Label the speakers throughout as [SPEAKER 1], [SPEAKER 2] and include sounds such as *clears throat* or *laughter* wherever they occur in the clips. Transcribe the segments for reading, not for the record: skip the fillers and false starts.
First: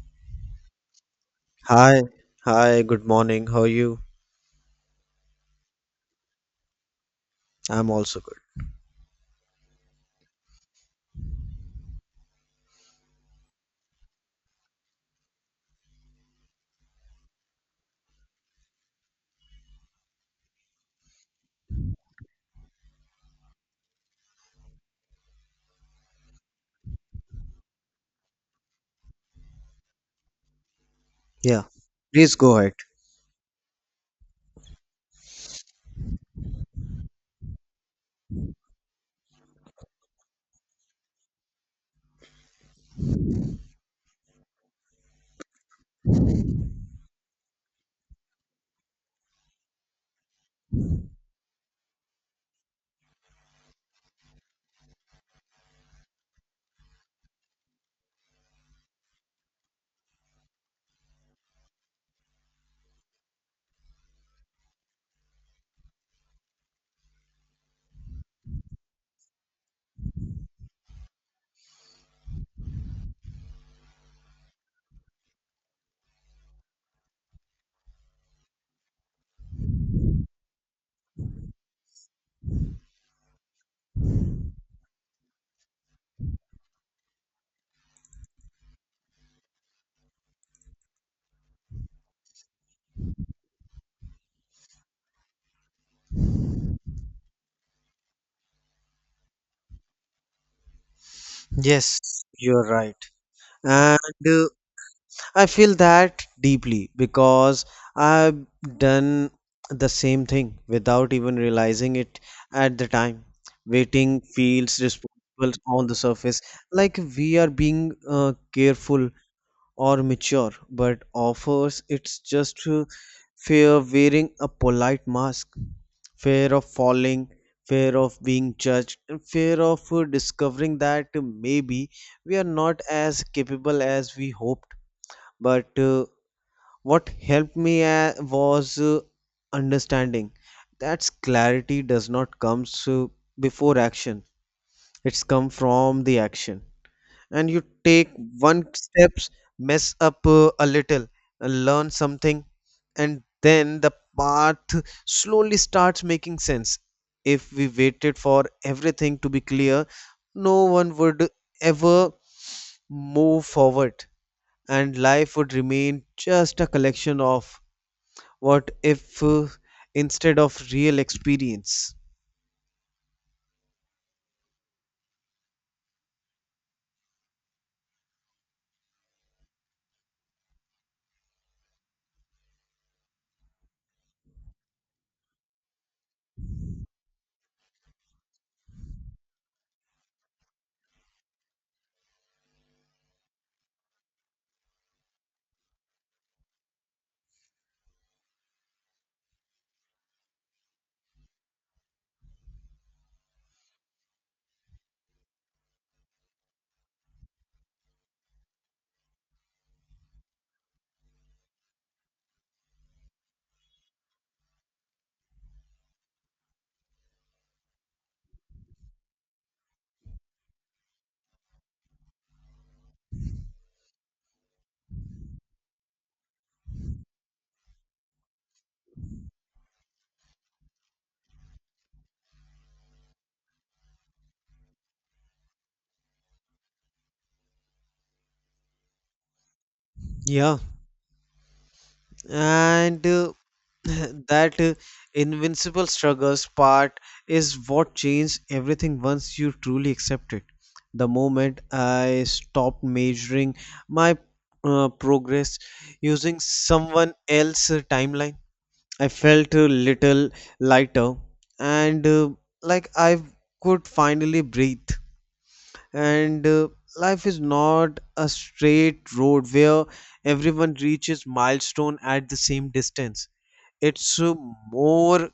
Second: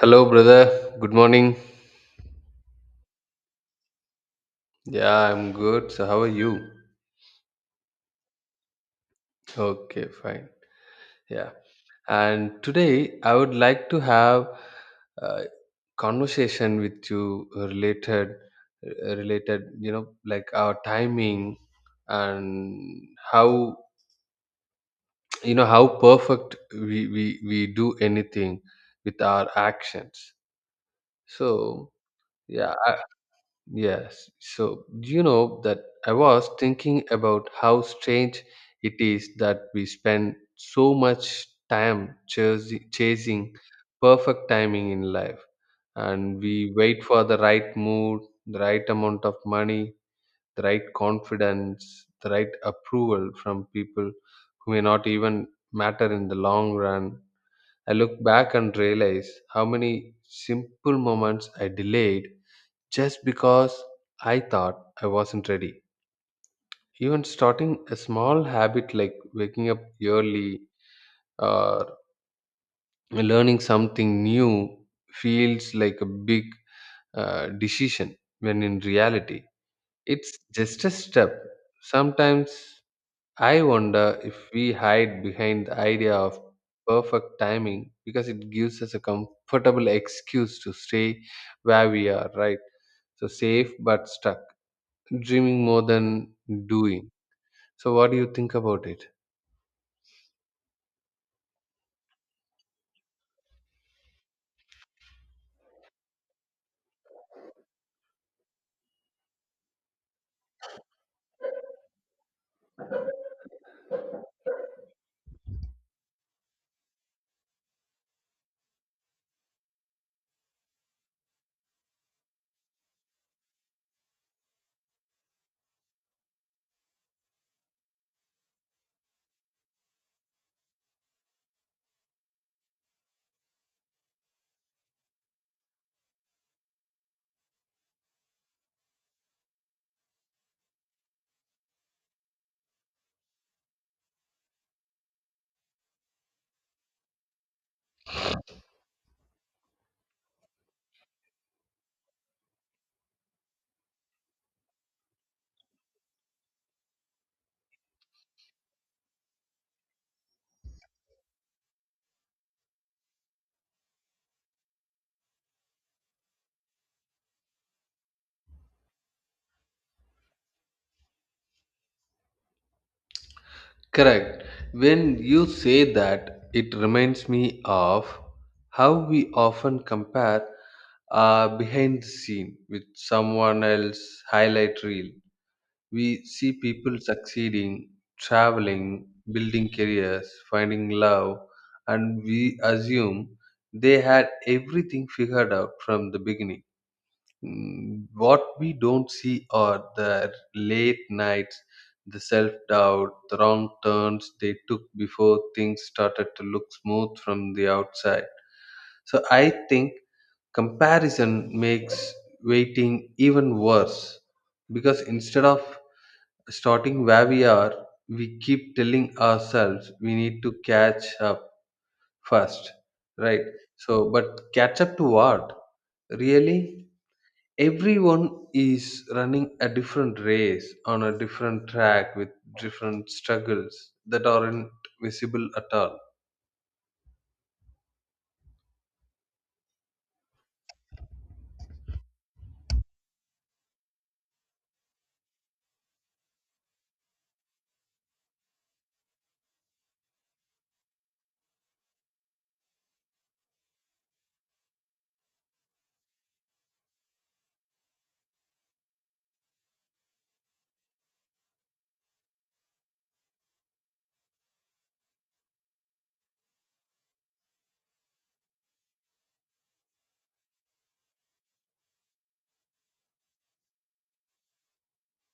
[SPEAKER 1] Hello, brother. Good morning.
[SPEAKER 2] Hi, hi, good morning. How are you?
[SPEAKER 1] Yeah, I'm good. So, how are you?
[SPEAKER 2] I'm also good.
[SPEAKER 1] Okay, fine. Yeah. And today, I would like to have a conversation with you related, related, you know, like our timing and how, you know, how perfect we do anything with our actions.
[SPEAKER 2] Yeah,
[SPEAKER 1] So,
[SPEAKER 2] please go
[SPEAKER 1] yeah,
[SPEAKER 2] ahead.
[SPEAKER 1] Yes. So, you know that I was thinking about how strange it is that we spend so much time chasing perfect timing in life and we wait for the right mood, the right amount of money, the right confidence, the right approval from people who may not even matter in the long run. I look back and realize how many simple moments I delayed just because I thought I wasn't ready. Even starting a small habit like waking up early or learning something new feels like a big decision when in reality it's just a step. Sometimes I wonder if we hide behind the idea of perfect timing because it gives us a comfortable excuse to stay where we are, right? So safe but stuck, dreaming more than doing. So, what do you think about it?
[SPEAKER 2] Yes, you're right. And I feel that deeply because I've done the same thing without even realizing it at the time. Waiting feels responsible on the surface, like we are being careful or mature, but offers it's just fear wearing a polite mask, fear of falling, fear of being judged, and fear of discovering that maybe we are not as capable as we hoped. But What helped me was understanding that clarity does not come so before action, it's come from the action, and you take one steps, mess up a little, and learn something, and then the path slowly starts making sense. If we waited for everything to be clear, no one would ever move forward, and life would remain just a collection of what if instead of real experience.
[SPEAKER 1] Correct. When you say that, it reminds me of how we often compare behind the scene with someone else's highlight reel. We see people succeeding, traveling, building careers, finding love, and we assume they had everything figured out from the beginning. What we don't see are the late nights, the self doubt, the wrong turns they took before things started to look smooth from the outside. So I think comparison makes waiting even worse because instead of starting where we are, we keep telling ourselves we need to catch up first, right? So, but catch up to what? Really? Everyone is running a different race on a different track with different struggles that aren't visible at all.
[SPEAKER 2] Yeah, and *laughs* that invincible struggles part is what changed everything once you truly accept it. The moment I stopped measuring my progress using someone else's timeline, I felt a little lighter, and like I could finally breathe. And Life is not a straight road where everyone reaches milestone at the same distance. It's more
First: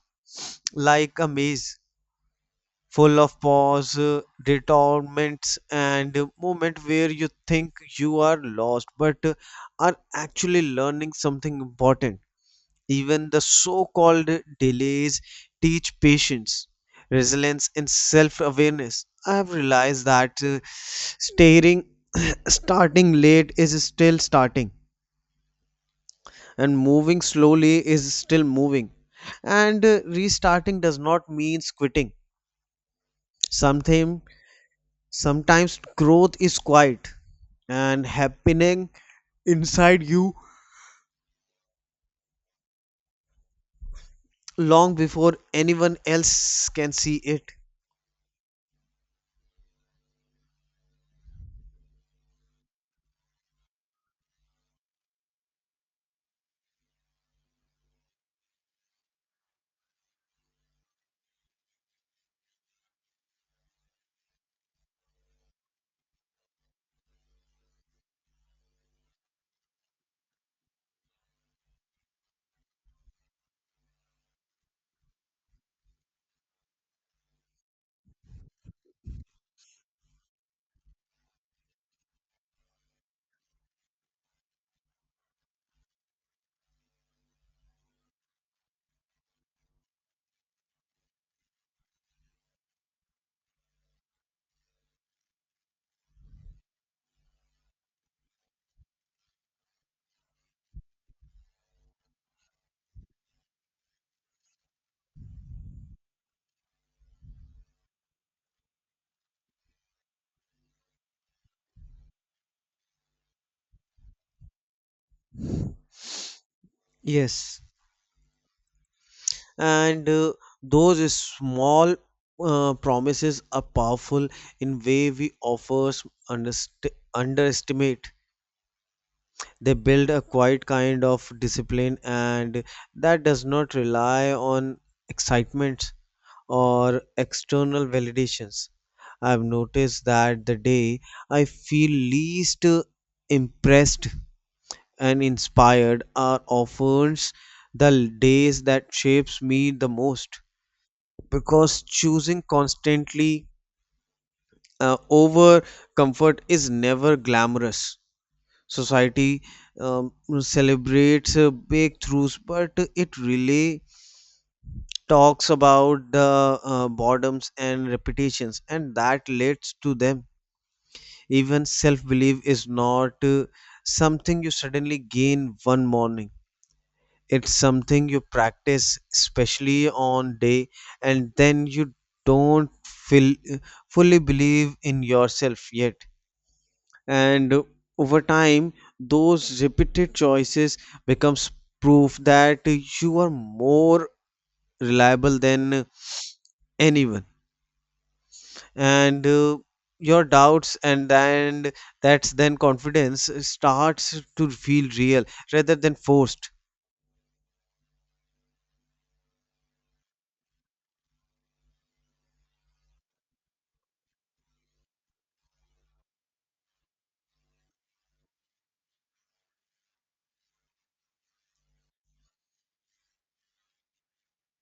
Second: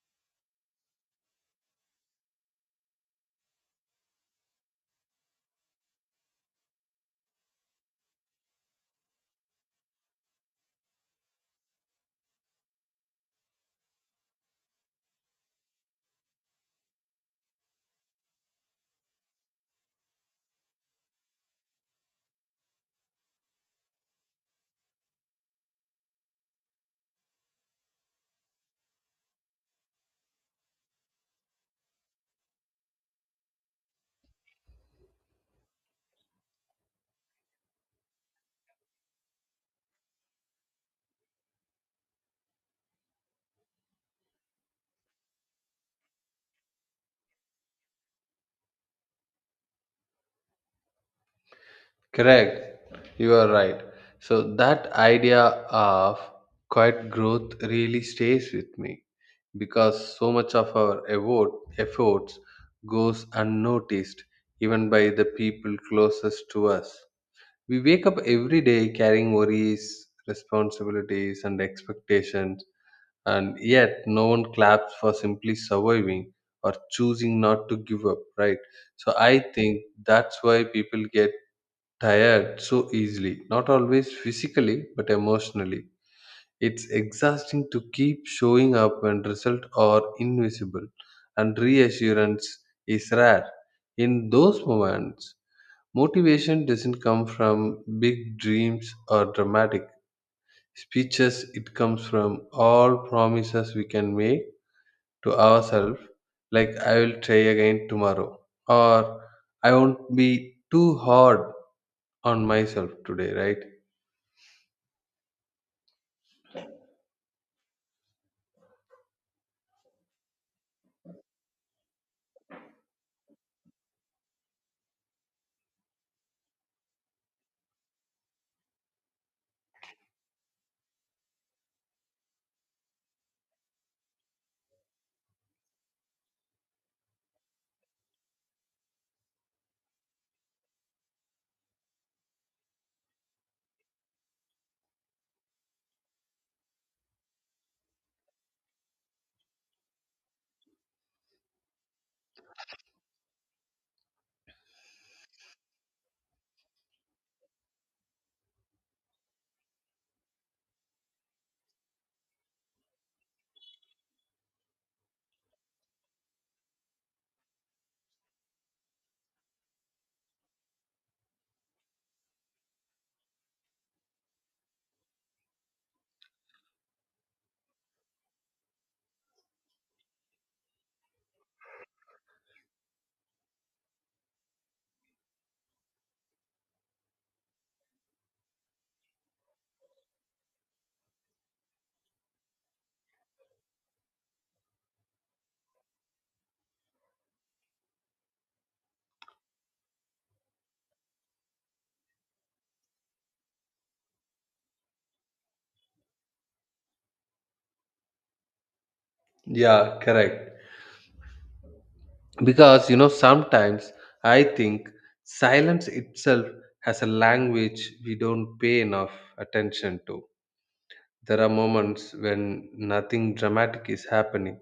[SPEAKER 2] like a maze full of pause, detourments, and moment where you think you are lost, but are actually learning something important. Even the so called delays teach patience, resilience, and self awareness. I have realized that staring, *clears throat* starting late is still starting, and moving slowly is still moving, and restarting does not mean quitting something. Sometimes growth is quiet and happening inside you long before anyone else can see it.
[SPEAKER 1] Correct, you are right. So that idea of quiet growth really stays with me because so much of our efforts goes unnoticed even by the people closest to us. We wake up every day carrying worries, responsibilities, and expectations, and yet no one claps for simply surviving or choosing not to give up, right? So I think that's why people get tired so easily, not always physically, but emotionally. It's exhausting to keep showing up when results are invisible and reassurance is rare. In those moments, motivation doesn't come from big dreams or dramatic speeches, it comes from all promises we can make to ourselves, like I will try again tomorrow, or I won't be too hard on myself today, right?
[SPEAKER 2] Yes. and Those small promises are powerful in way we offers underst- underestimate. They build a quiet kind of discipline, and that does not rely on excitement or external validations. I've noticed that the day I feel least impressed and inspired are often the days that shapes me the most, because choosing constantly over comfort is never glamorous. Society um, celebrates breakthroughs, but it really talks about the boredoms and repetitions, and that leads to them. Even self belief is not something you suddenly gain one morning. It's something you practice, especially on day, and then you don't feel fully believe in yourself yet. And over time those repeated choices becomes proof that you are more reliable than anyone and your doubts, and then that's then confidence starts to feel real rather than forced.
[SPEAKER 1] Yeah, correct. Because you know, sometimes I think silence itself has a language we don't pay enough attention to. There are moments when nothing dramatic is happening,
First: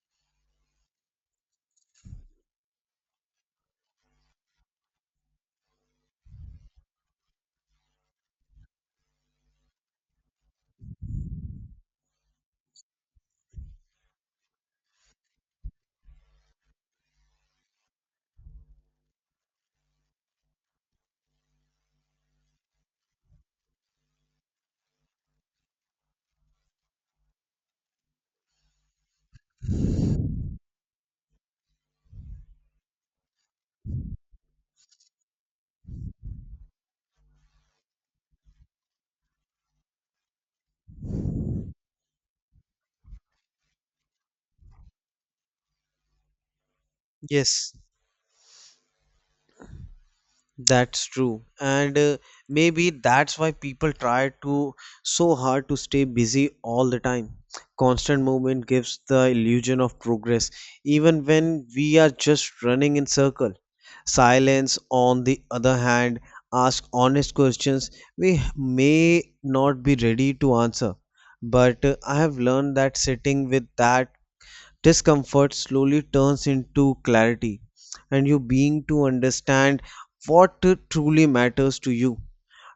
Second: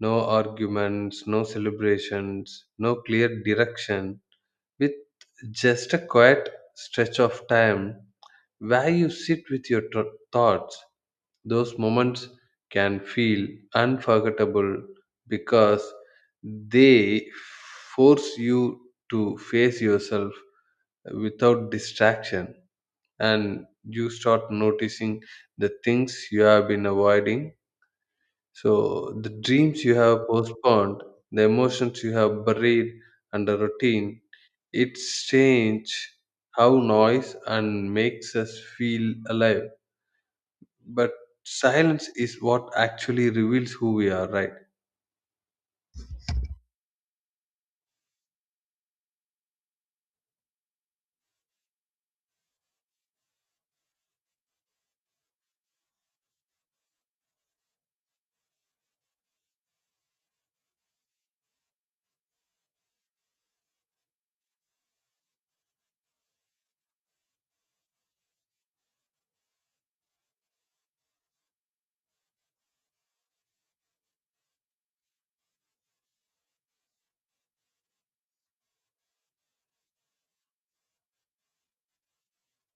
[SPEAKER 1] no arguments, no celebrations, no clear direction, with just a quiet stretch of time where you sit with your thoughts. Those moments can feel unforgettable because they force you to face yourself without distraction and you start noticing the things you have been avoiding, so the dreams you have postponed, the emotions you have buried under routine, it's change how noise and makes us feel alive. But silence is what actually reveals who we are, right?
[SPEAKER 2] Yes, that's true. And Maybe that's why people try to so hard to stay busy all the time. Constant movement gives the illusion of progress, even when we are just running in circle. Silence, on the other hand, asks honest questions we may not be ready to answer. But I have learned that sitting with that discomfort slowly turns into clarity, and you being to understand what truly matters to you,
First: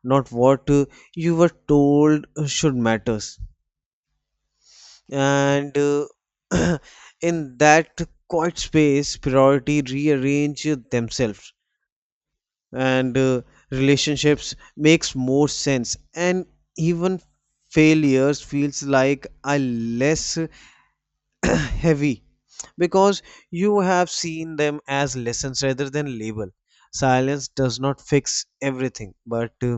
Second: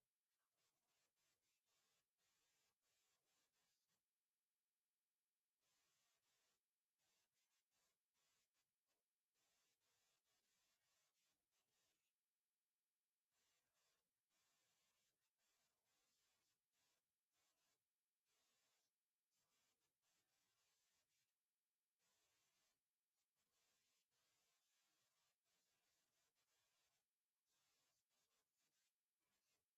[SPEAKER 2] not what you were told should matters. And *clears throat* In that quiet space priority rearrange themselves, and relationships makes more sense, and even failures feels like a less heavy, because you have seen them as lessons rather than label. Silence does not fix everything, but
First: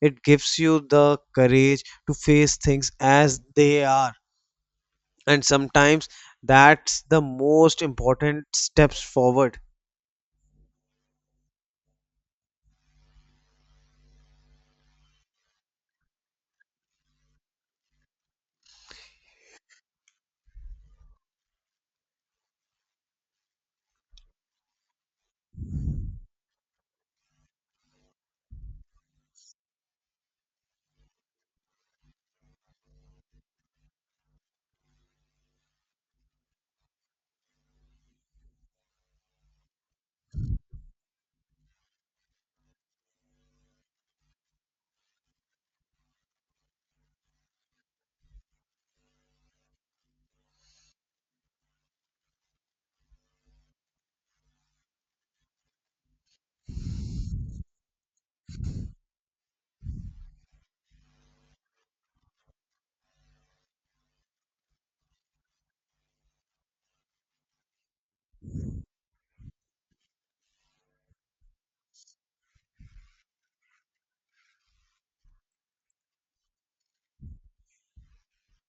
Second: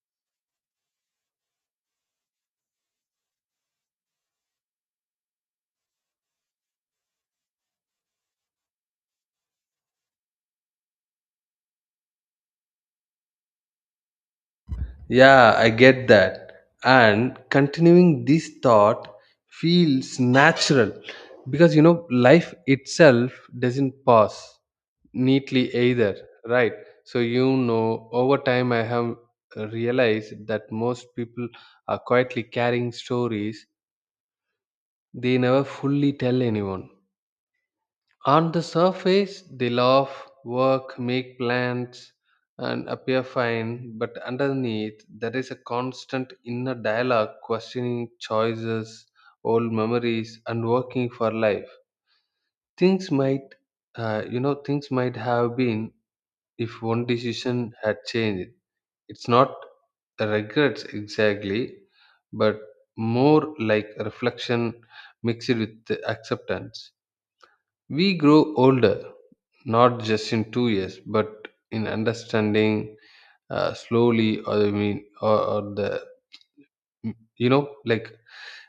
[SPEAKER 2] it gives you the courage to face things as they are, and sometimes that's the most important steps forward.
[SPEAKER 1] Yeah, I get that. And continuing this thought feels natural because you know life itself doesn't pause neatly either, right? So you know over time I have realized that most people are quietly carrying stories they never fully tell anyone. On the surface they laugh, work, make plans and appear fine, but underneath there is a constant inner dialogue questioning choices, old memories and working for life things might, you know, things might have been if one decision had changed. It's not regrets exactly, but more like reflection mixed with the acceptance. We grow older, not just in 2 years, but in understanding slowly, or I mean, or the you know, like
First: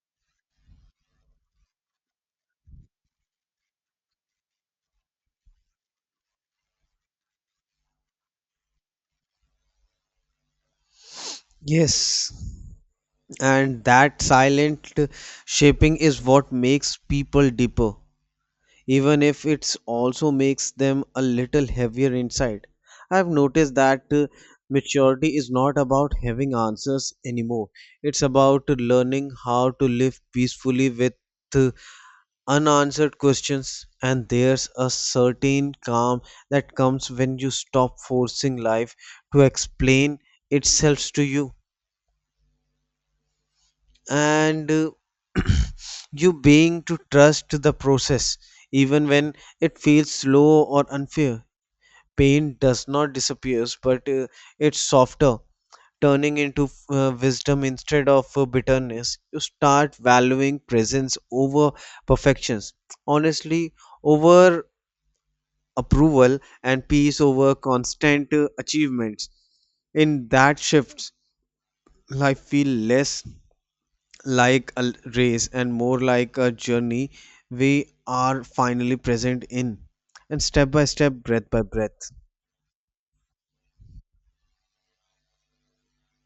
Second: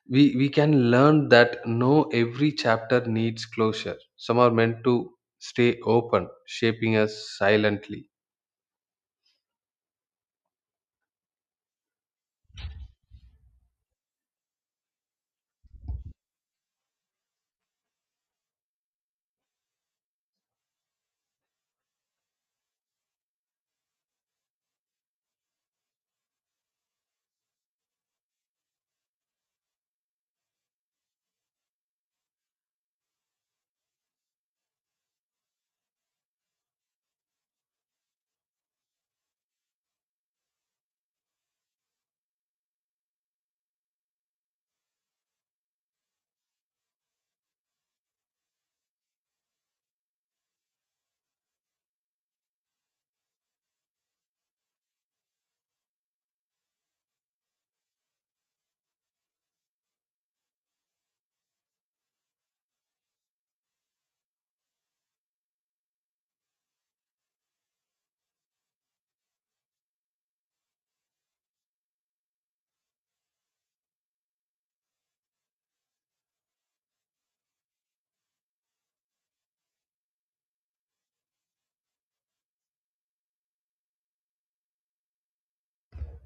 [SPEAKER 1] we can learn that no every chapter needs closure. Some are meant to stay open, shaping us silently.
[SPEAKER 2] Yes, and that silent shaping is what makes people deeper, even if it's also makes them a little heavier inside. I've noticed that maturity is not about having answers anymore. It's about learning how to live peacefully with uh, unanswered questions, and there's a certain calm that comes when you stop forcing life to explain itself to you. And *clears throat* You being to trust the process even when it feels slow or unfair. Pain does not disappears, but it's softer, turning into wisdom instead of bitterness. You start valuing presence over perfections, honestly over approval, and peace over constant achievements. In that shifts, life feel less like a race and more like a journey we are finally present in, and step by step, breath by breath.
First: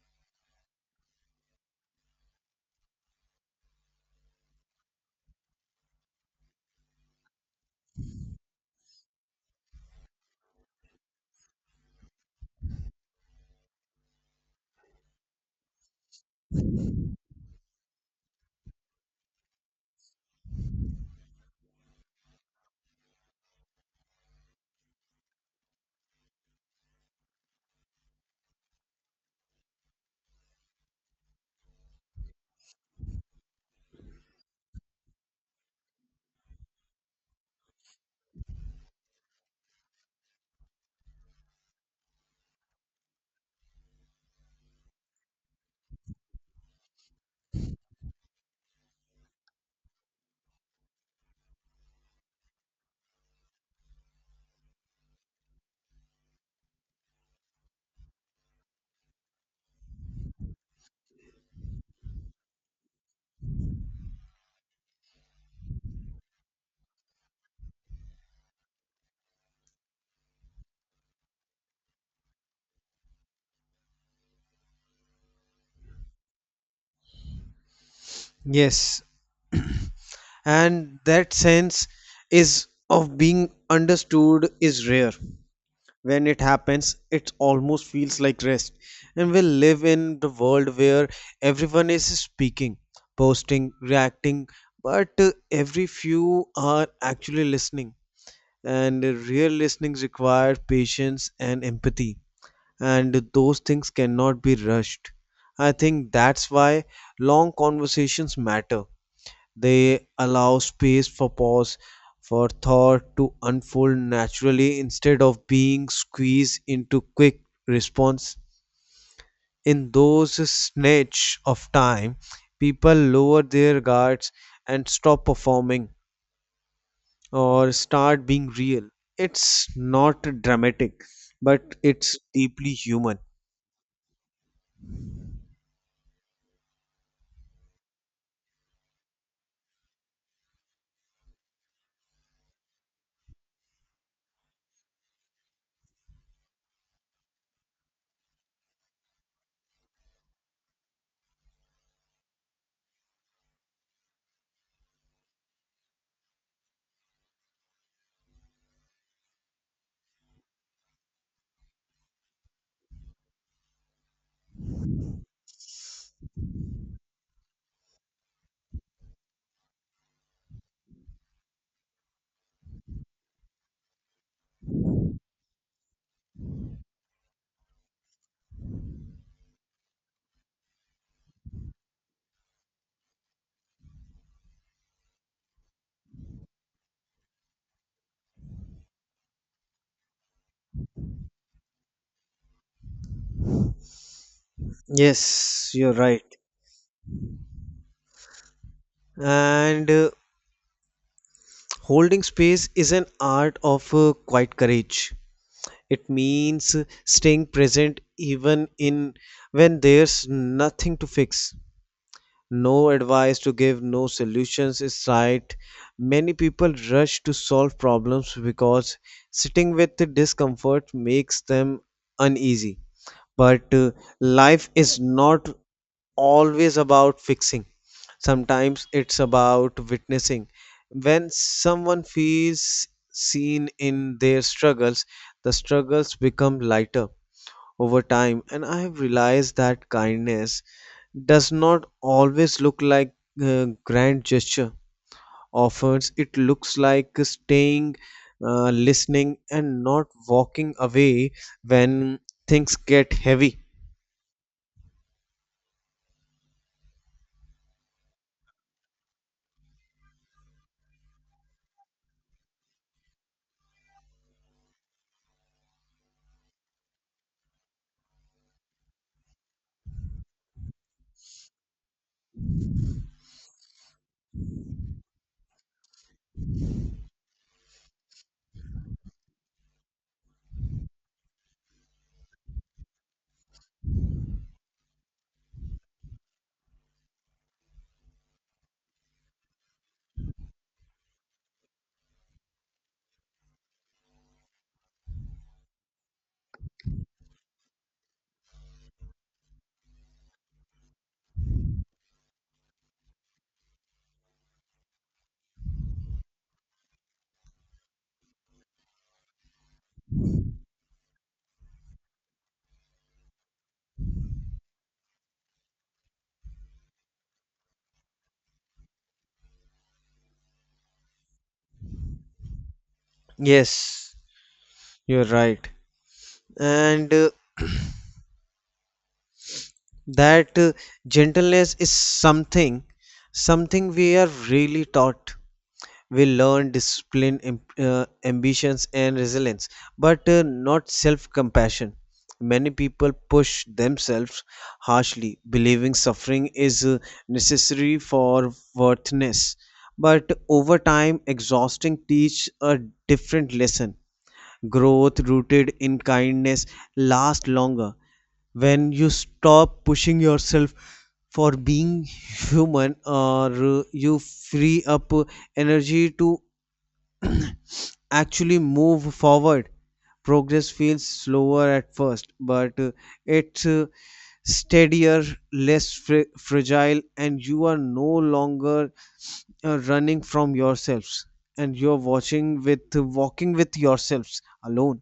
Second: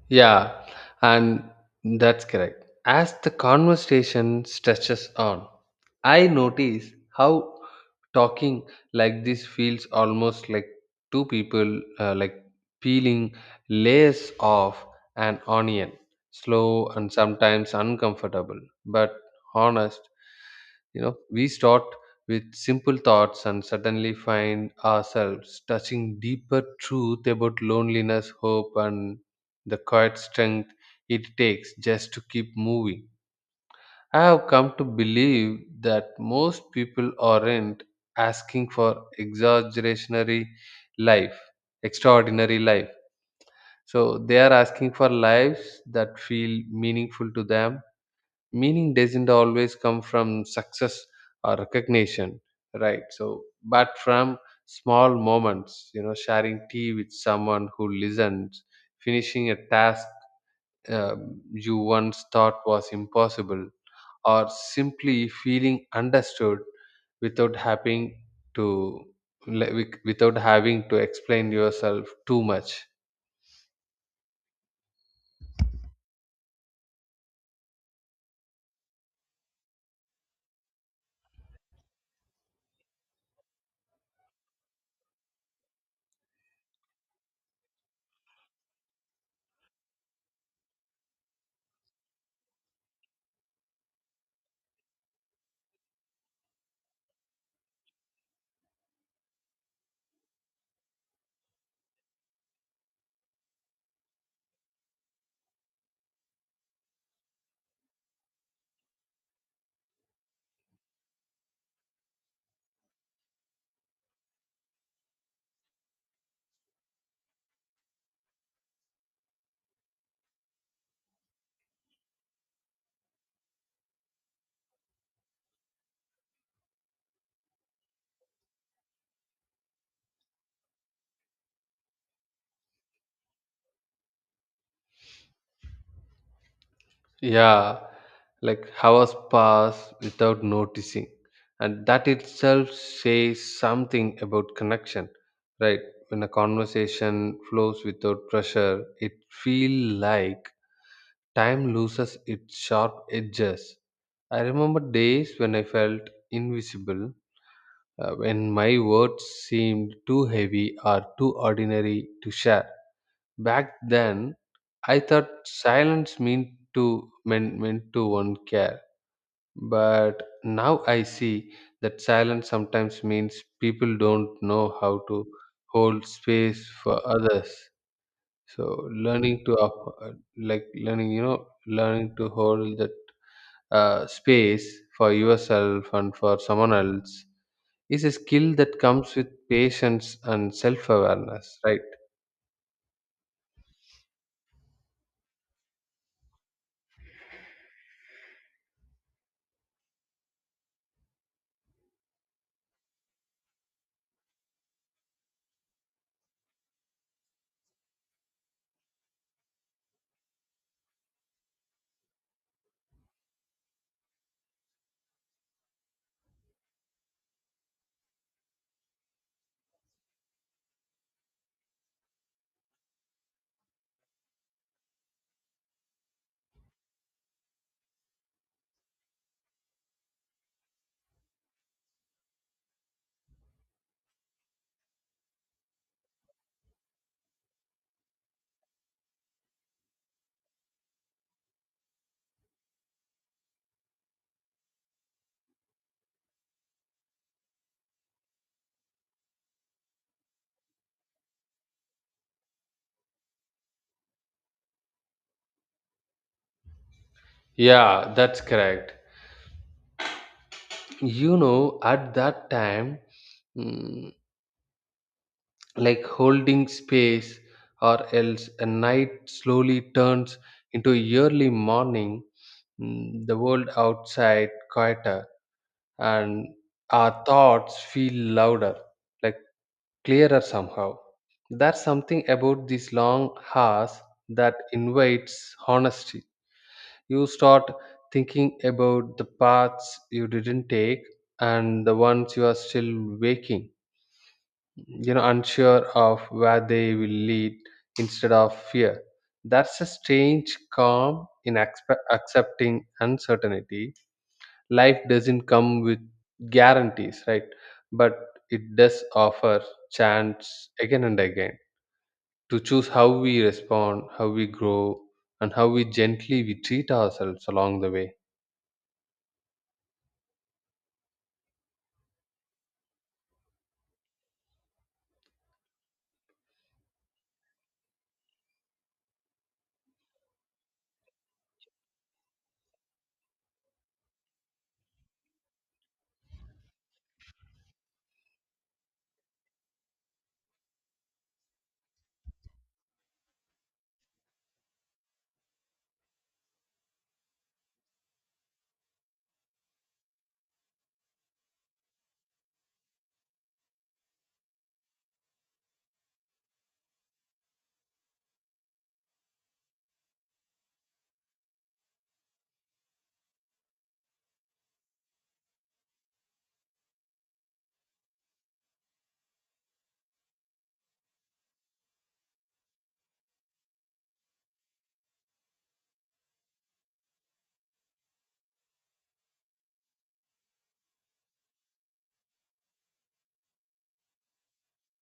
[SPEAKER 1] Yeah, and that's correct. As the conversation stretches on, I notice how talking like this feels almost like two people like peeling layers off an onion, slow and sometimes uncomfortable, but honest. You know, we start with simple thoughts and suddenly find ourselves touching deeper truth about loneliness, hope, and the quiet strength it takes just to keep moving. I have come to believe that most people aren't asking for exaggerationary life, extraordinary life. So they are asking for lives that feel meaningful to them. Meaning doesn't always come from success or recognition, right? So, but from small moments, you know, sharing tea with someone who listens, finishing a task you once thought was impossible, or simply feeling understood without having to, without having to explain yourself too much.
[SPEAKER 2] Yes, and that sense is of being understood is rare. When it happens, it almost feels like rest. And we live in the world where everyone is speaking, posting, reacting, but every few are actually listening. And Real listening requires patience and empathy, and those things cannot be rushed. I think that's why long conversations matter. They allow space for pause, for thought to unfold naturally instead of being squeezed into quick response. In those snatch of time, people lower their guards and stop performing or start being real. It's not dramatic, but it's deeply human.
[SPEAKER 1] Yeah, like hours pass without noticing, and that itself says something about connection, right? When a conversation flows without pressure, it feels like time loses its sharp edges. I remember days when I felt invisible, when my words seemed too heavy or too ordinary to share. Back then, I thought silence meant to meant, meant to one care, but now I see that silence sometimes means people don't know how to hold space for others. So learning to like learning to hold that space for yourself and for someone else is a skill that comes with patience and self-awareness, right?
[SPEAKER 2] Yes, you're right. And Holding space is an art of quiet courage. It means staying present even in when there's nothing to fix, no advice to give, no solutions is right. Many people rush to solve problems because sitting with the discomfort makes them uneasy. But Life is not always about fixing. Sometimes it's about witnessing. When someone feels seen in their struggles, the struggles become lighter over time, and I have realized that kindness does not always look like a grand gesture. Often it looks like staying, listening, and not walking away when things get heavy.
[SPEAKER 1] Yeah, that's correct. You know, at that time, mm, like holding space, or else a night slowly turns into a early morning, the world outside quieter and our thoughts feel louder, like clearer somehow. There's something about these long hours that invites honesty. You start thinking about the paths you didn't take and the ones you are still waking, you know, unsure of where they will lead instead of fear. That's a strange calm in accepting uncertainty. Life doesn't come with guarantees, right? But it does offer chance again and again to choose how we respond, how we grow, and how we gently we treat ourselves along the way.
[SPEAKER 2] Yes, you're right. and That gentleness is something we are really taught. We learn discipline, ambitions, and resilience, but not self compassion. Many people push themselves harshly, believing suffering is necessary for worthiness, but over time exhausting teach a different lesson. Growth rooted in kindness lasts longer. When you stop pushing yourself for being human, or you free up energy to actually move forward. Progress feels slower at first, but it's steadier, fragile, and you are no longer running from yourselves, and you're watching with walking with yourselves alone.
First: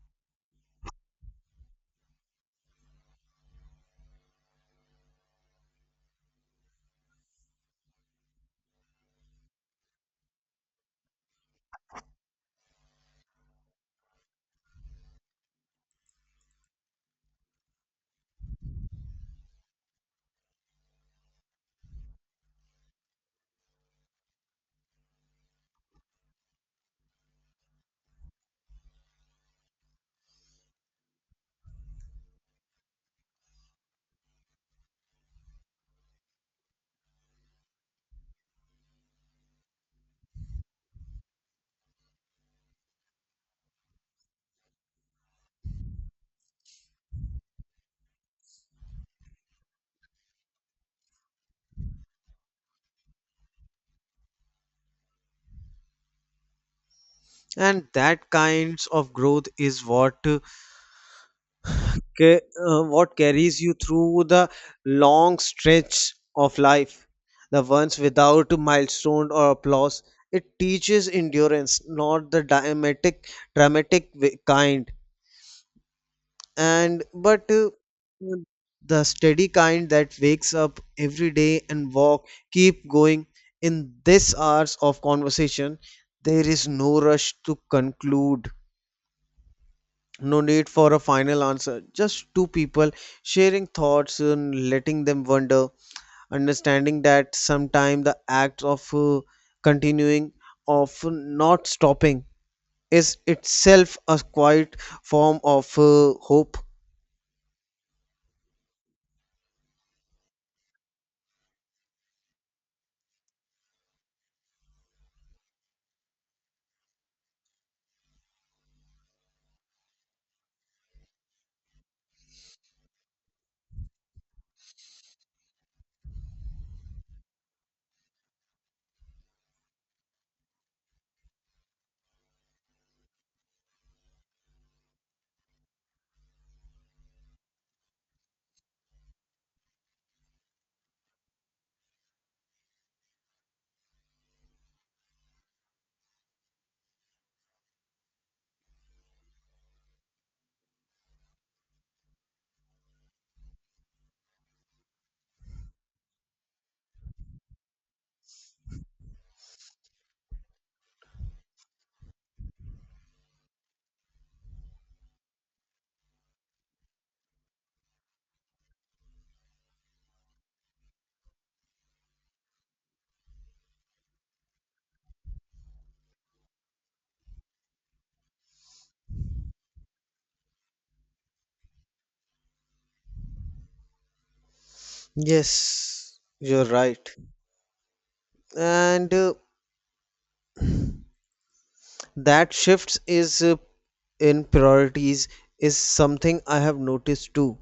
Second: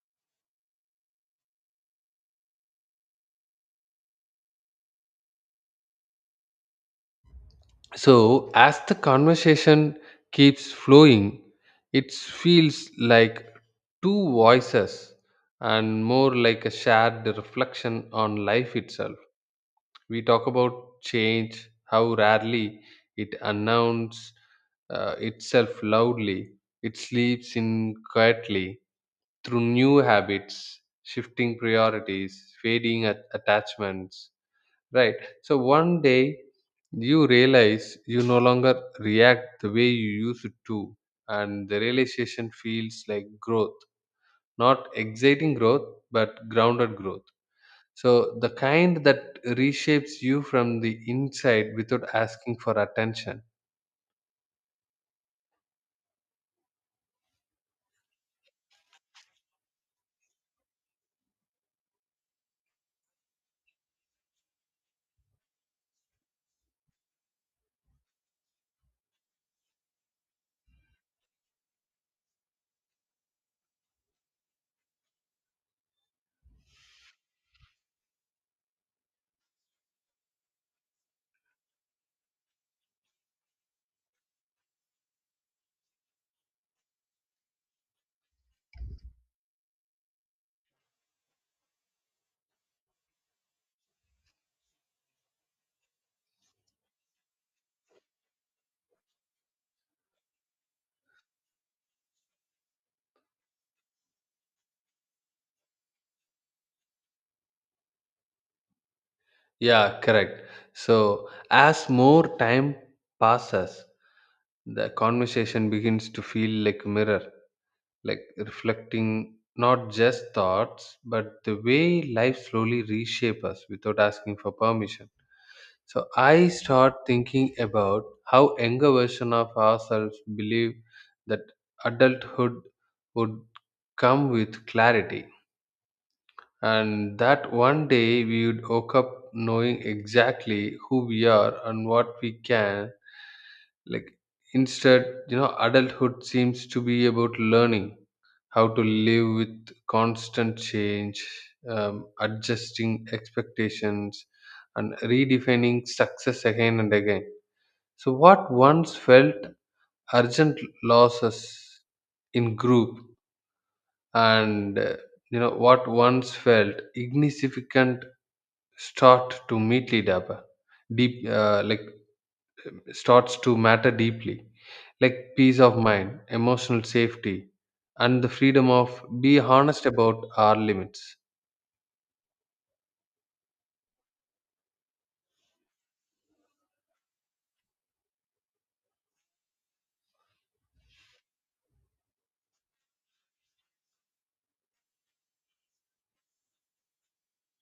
[SPEAKER 1] So as the conversation keeps flowing it feels like two voices and more like a shared reflection on life itself. We talk about change, how rarely it announces itself loudly. It sleeps in quietly through new habits, shifting priorities, attachments. Right. So one day you realize you no longer react the way you used to, and the realization feels like growth, not exciting growth, but grounded growth. So the kind that reshapes you from the inside without asking for attention.
[SPEAKER 2] And that kinds of growth is what ca- what carries you through the long stretch of life, the ones without milestone or applause. It teaches endurance, not the dramatic kind, and but mm, the steady kind that wakes up every day and walk keep going. In this hours of conversation there is no rush to conclude. No need for a final answer. Just two people sharing thoughts and letting them wonder, understanding that sometimes the act of continuing, of not stopping, is itself a quiet form of hope.
[SPEAKER 1] Yeah, correct. So as more time passes, the conversation begins to feel like a mirror, like reflecting not just thoughts, but the way life slowly reshapes us without asking for permission. So I start thinking about how younger version of ourselves believe that adulthood would come with clarity and that one day we would wake up knowing exactly who we are and what we can, like, instead, you know, adulthood seems to be about learning how to live with constant change, adjusting expectations and redefining success again and again. So, what once felt urgent losses in group, and you know what once felt insignificant, start to meetly dapper, deep like starts to matter deeply, like peace of mind, emotional safety, and the freedom of be honest about our limits.
[SPEAKER 2] Yes, you're right. And That shifts is in priorities is something I have noticed too.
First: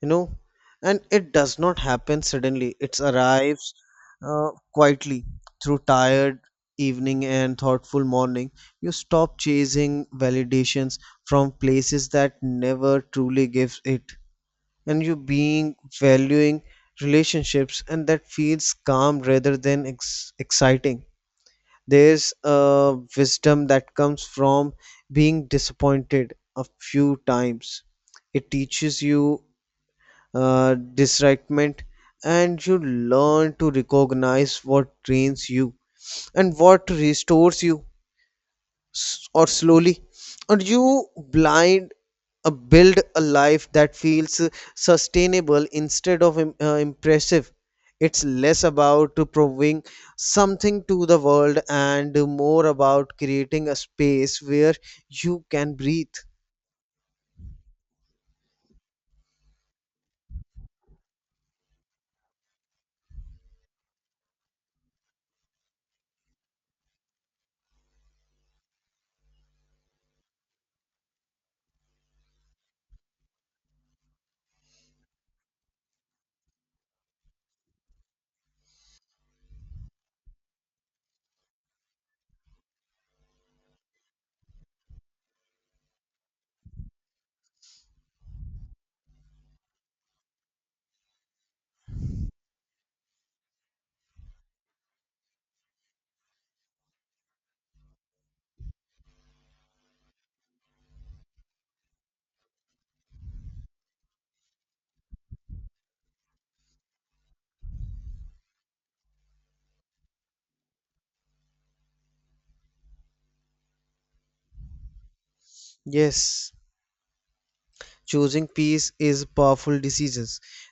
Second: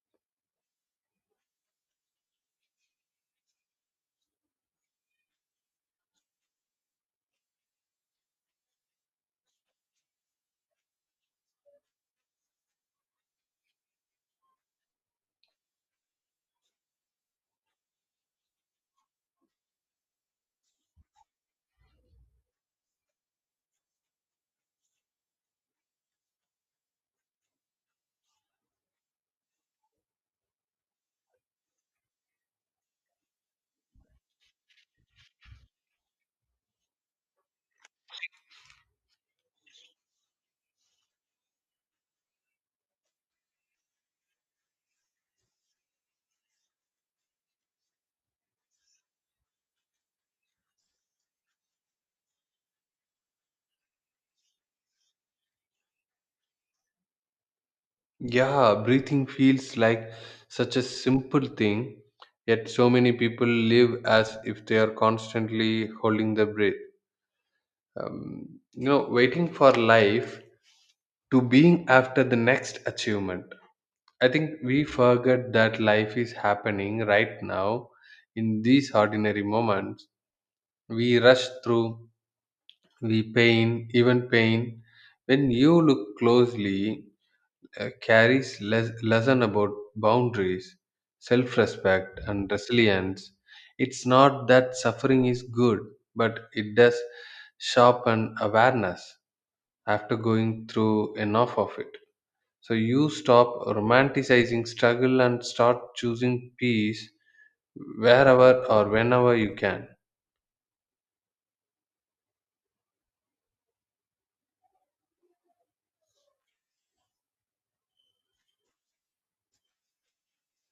[SPEAKER 2] You know, and it does not happen suddenly. It arrives quietly, through tired evening and thoughtful morning. You stop chasing validations from places that never truly gives it, and you being valuing relationships, and that feels calm rather than exciting. There's a wisdom that comes from being disappointed a few times. It teaches you disrightment, and you learn to recognize what drains you and what restores you. Or slowly, or you blind, build a life that feels sustainable instead of impressive. It's less about to proving something to the world, and more about creating a space where you can breathe.
[SPEAKER 1] Yeah, breathing feels like such a simple thing, yet so many people live as if they are constantly holding their breath, um, you know, waiting for life to being after the next achievement. I think we forget that life is happening right now in these ordinary moments we rush through. We pain, when you look closely, carries lesson about boundaries, self-respect and resilience. It's not that suffering is good, but it does sharpen awareness after going through enough of it. So you stop romanticizing struggle and start choosing peace wherever or whenever you can.
[SPEAKER 2] Yes, choosing peace is a powerful decision,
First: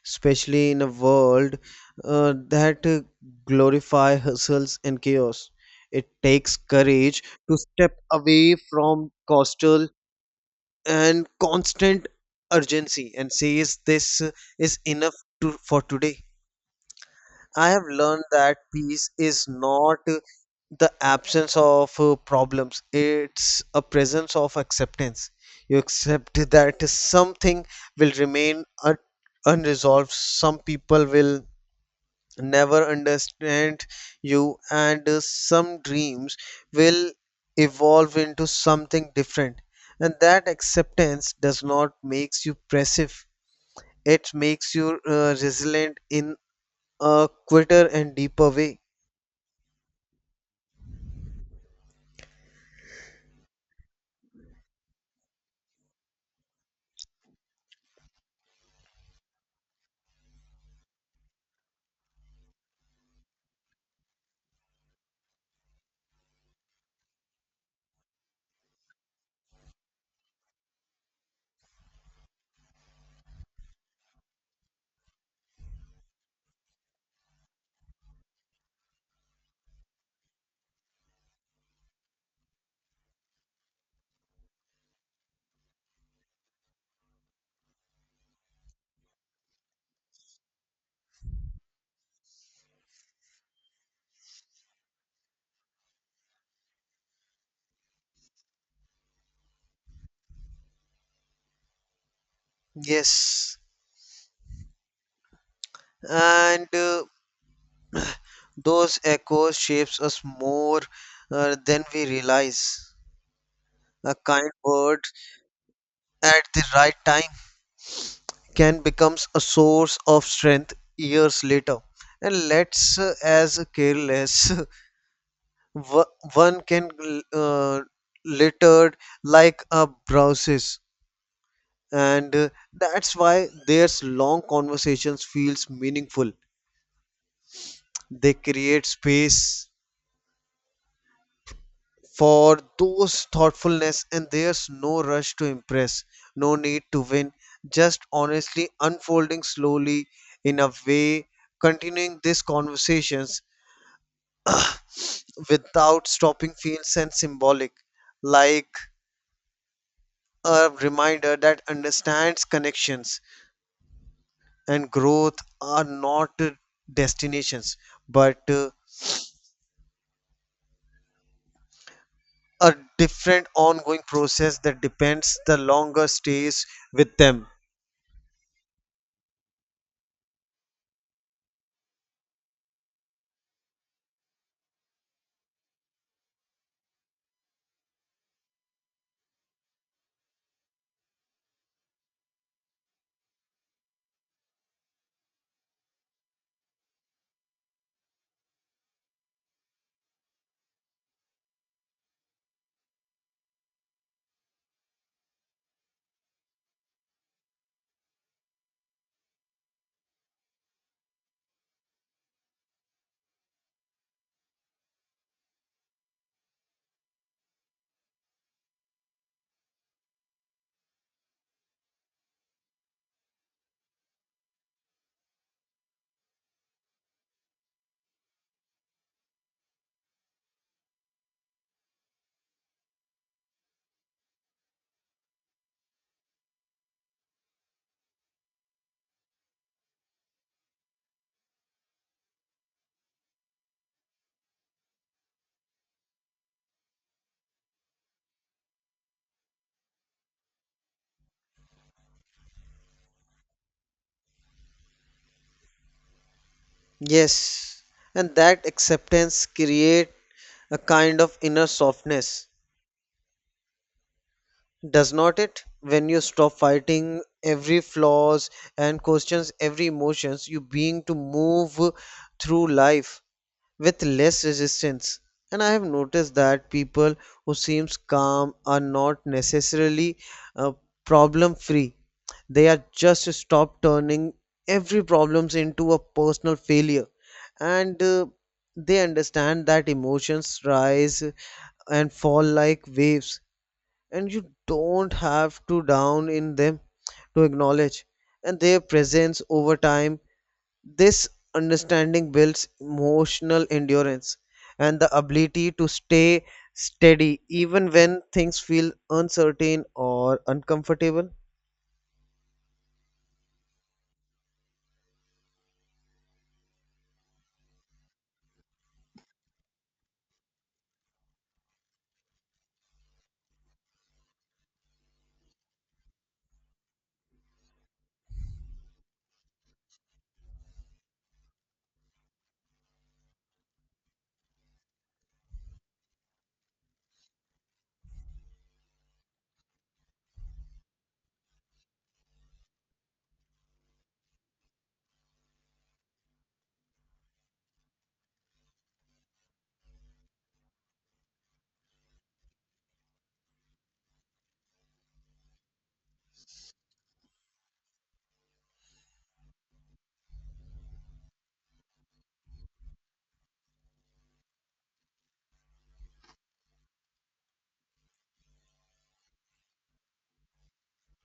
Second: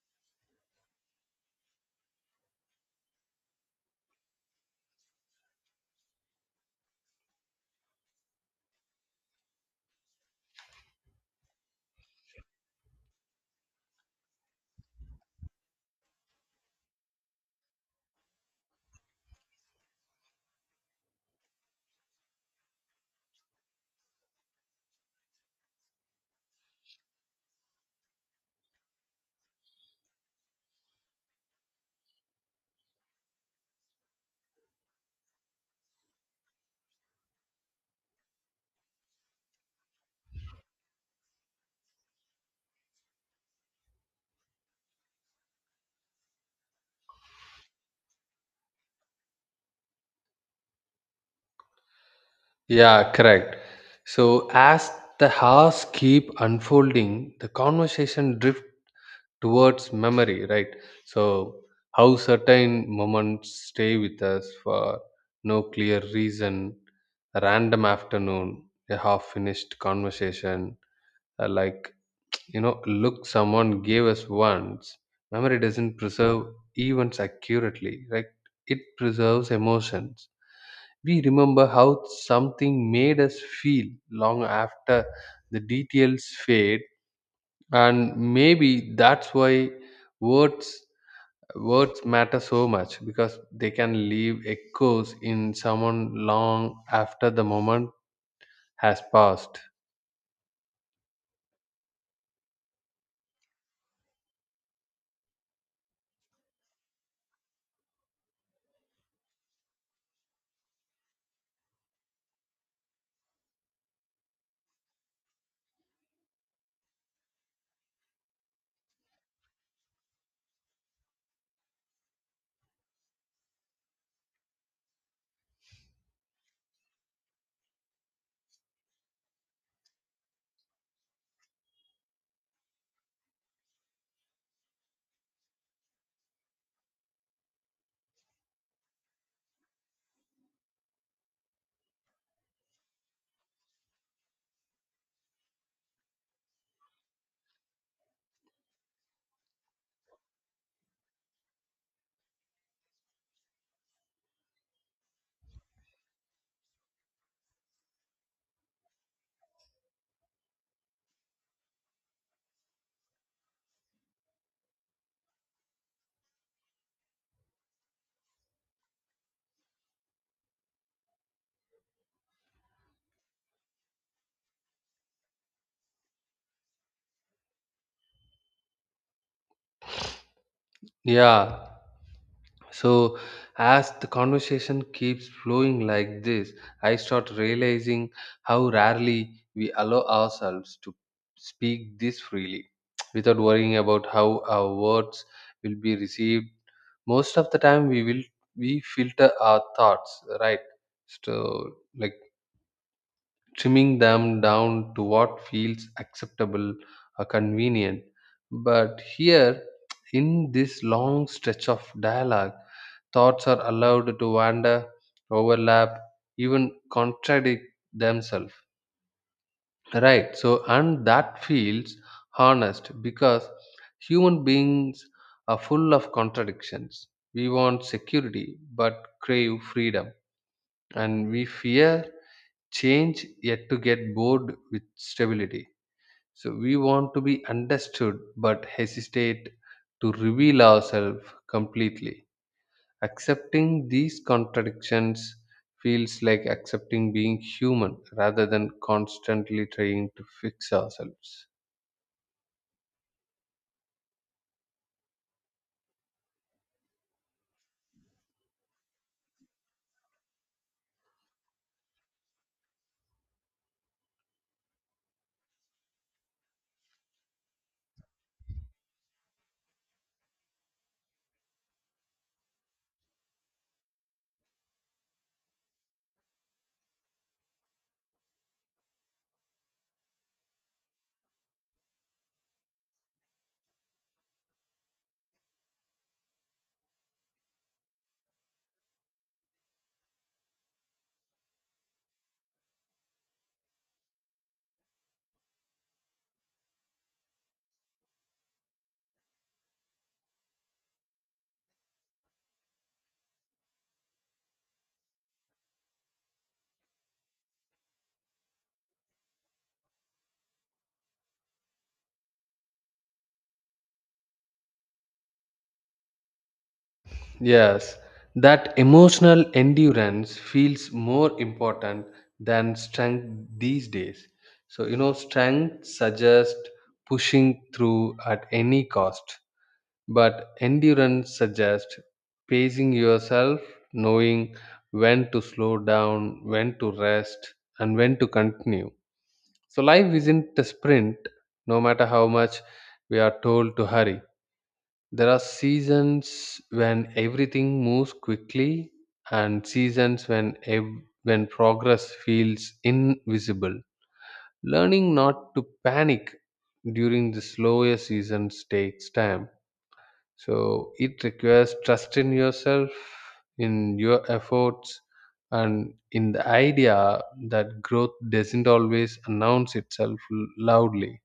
[SPEAKER 2] especially in a world that glorify hustles and chaos. It takes courage to step away from coastal and constant urgency and says this is enough to, for today. I have learned that peace is not the absence of problems, it's a presence of acceptance. You accept that something will remain unresolved, some people will never understand you, and some dreams will evolve into something different. And that acceptance does not makes you passive. It makes you resilient in a quicker and deeper way.
[SPEAKER 1] Yeah, correct. So as the hours keep unfolding, the conversation drift towards memory, right? So how certain moments stay with us for no clear reason, a random afternoon, a half-finished conversation, like you know, look someone gave us once. Memory doesn't preserve events accurately, right? It preserves emotions. We remember how something made us feel long after the details fade, and maybe that's why words words matter so much because they can leave echoes in someone long after the moment has passed.
[SPEAKER 2] Yes, and those echoes shapes us more than we realize. A kind word at the right time can becomes a source of strength years later. And let's as careless *laughs* wo- one can uh, littered like a browses, and that's why there's long conversations feels meaningful. They create space for those thoughtfulness, and there's no rush to impress, no need to win, just honestly unfolding slowly. In a way, continuing these conversations without stopping feels and symbolic, like a reminder that understands connections and growth are not destinations, but a different ongoing process that depends the longer stays with them.
[SPEAKER 1] Yeah. So, as the conversation keeps flowing like this, I start realizing how rarely we allow ourselves to speak this freely *tsk* without worrying about how our words will be received. Most of the time, we filter our thoughts, right? So, like trimming them down to what feels acceptable or convenient. But here, *tsk* in this long stretch of dialogue, thoughts are allowed to wander, overlap, even contradict themselves. Right. So, and that feels honest because human beings are full of contradictions. We want security but crave freedom, and we fear change yet to get bored with stability. So, we want to be understood but hesitate to reveal ourselves completely. Accepting these contradictions feels like accepting being human rather than constantly trying to fix ourselves.
[SPEAKER 2] Yes, and that acceptance create a kind of inner softness, does not it? When you stop fighting every flaws and questions every emotions, you being to move through life with less resistance. And I have noticed that people who seems calm are not necessarily uh, problem free. They are just stop turning every problems into a personal failure, and they understand that emotions rise and fall like waves, and you don't have to down in them to acknowledge. And their presence over time this understanding builds emotional endurance and the ability to stay steady even when things feel uncertain or uncomfortable.
[SPEAKER 1] Yes, that emotional endurance feels more important than strength these days. So, you know, strength suggests pushing through at any cost, but endurance suggests pacing yourself, knowing when to slow down, when to rest, and when to continue. So life isn't a sprint, no matter how much we are told to hurry. There are seasons when everything moves quickly and seasons when progress feels invisible. Learning not to panic during the slower seasons takes time. So it requires trust in yourself, in your efforts, and in the idea that growth doesn't always announce itself loudly.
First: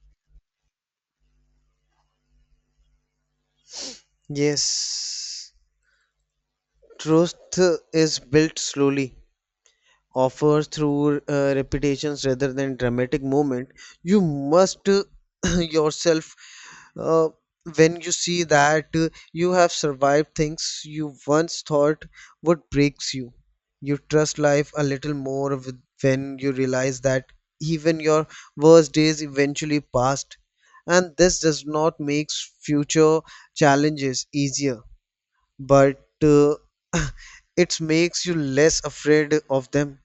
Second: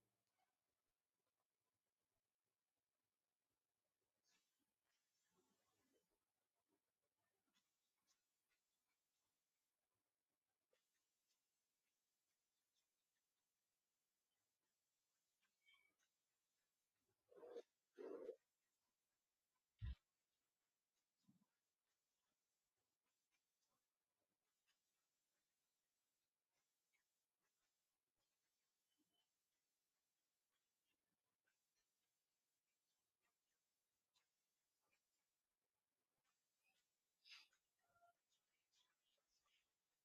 [SPEAKER 2] Yes, truth is built slowly offer through repetitions rather than dramatic moment. You must *clears throat* yourself uh, when you see that you have survived things you once thought would breaks you. You trust life a little more when you realize that even your worst days eventually passed, and this does not make future challenges easier, but *laughs* it makes you less afraid of them.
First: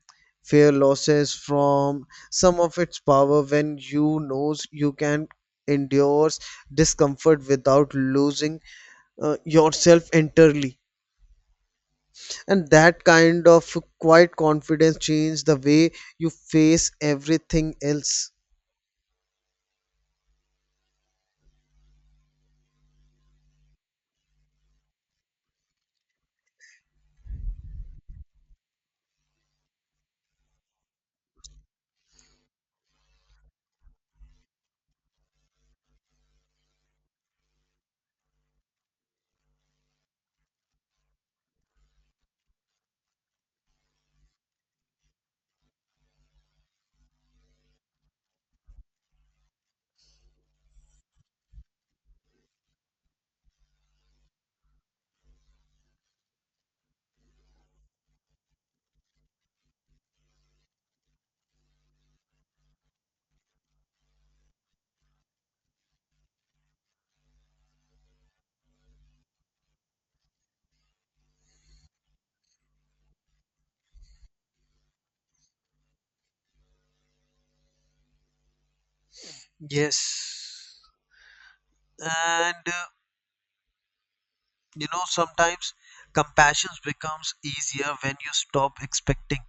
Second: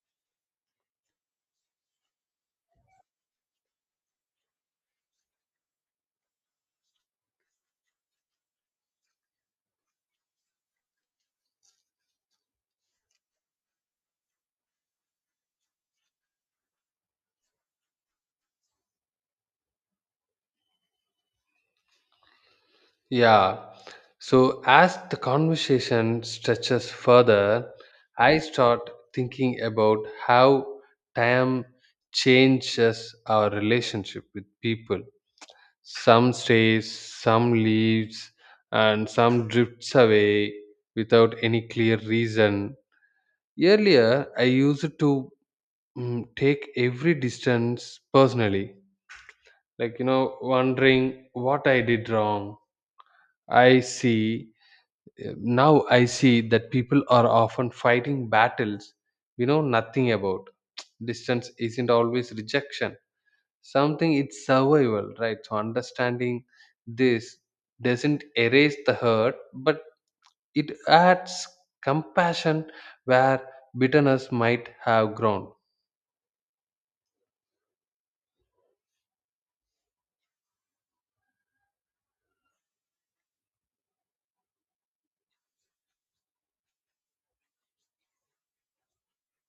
[SPEAKER 2] Fear losses from some of its power when you knows you can endure discomfort without losing yourself entirely, and that kind of quiet confidence change the way you face everything else.
[SPEAKER 1] Yeah. So as the conversation stretches further, I start thinking about how time changes our relationship with people. Some stays, some leaves, and some drifts away without any clear reason. Earlier, I used to take every distance personally, like, you know, wondering what I did wrong. I see now I see that people are often fighting battles we know nothing about. Distance isn't always rejection, something it's survival, right? So understanding this doesn't erase the hurt but it adds compassion where bitterness might have grown.
[SPEAKER 2] Yes. And You know, sometimes compassion becomes easier when you stop expecting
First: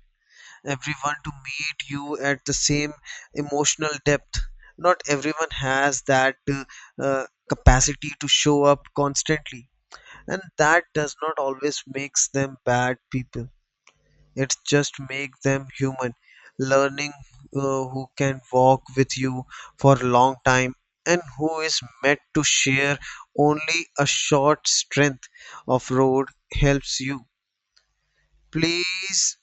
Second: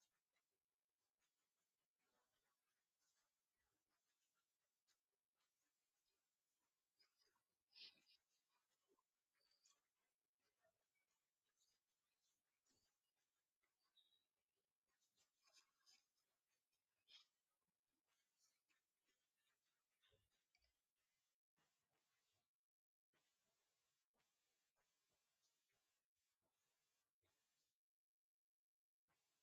[SPEAKER 2] everyone to meet you at the same emotional depth. Not everyone has that capacity to show up constantly, and that does not always makes them bad people. It just makes them human. Learning who can walk with you for a long time and who is meant to share only a short strength of road helps you. Please,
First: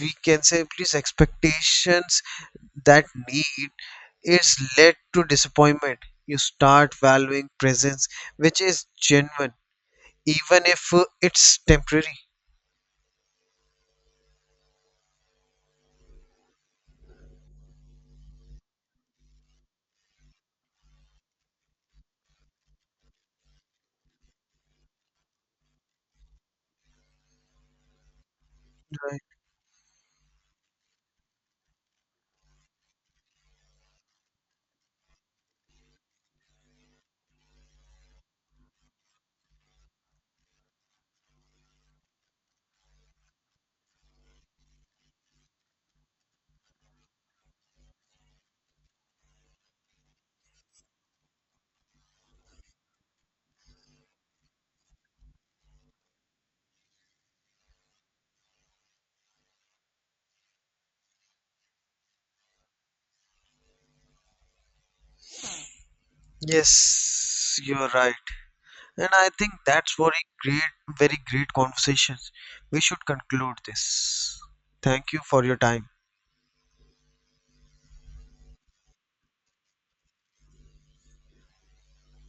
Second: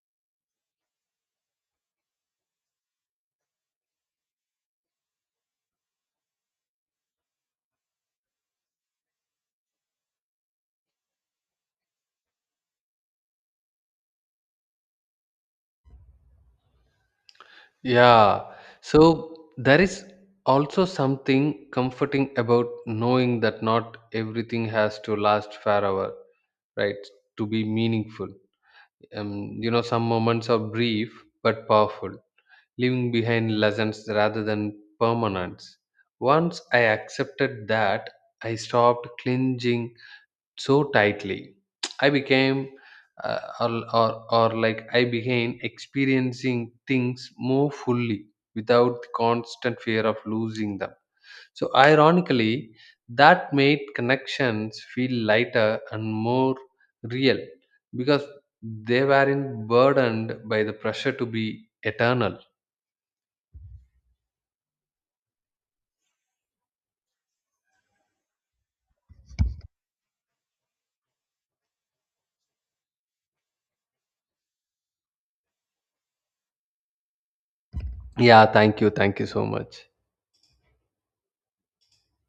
[SPEAKER 2] we can say, please expectations that need is led to disappointment. You start valuing presence, which is genuine even if it's temporary.
[SPEAKER 1] Yeah, so there is also something comforting about knowing that not everything has to last forever, right, to be meaningful.
[SPEAKER 2] Right,
[SPEAKER 1] You know, some moments are brief but powerful, leaving behind lessons rather than permanence. Once I accepted that, I stopped clinging so tightly. I became, uh, or, or, or like I began experiencing things more fully without the constant fear of losing them. So ironically, that made connections feel lighter and more real because they weren't burdened by the pressure to be eternal.
[SPEAKER 2] yes, you're right, and I think that's very great, very great conversations. We should conclude this. Thank you for your time.
[SPEAKER 1] Yeah, thank you. Thank you so much.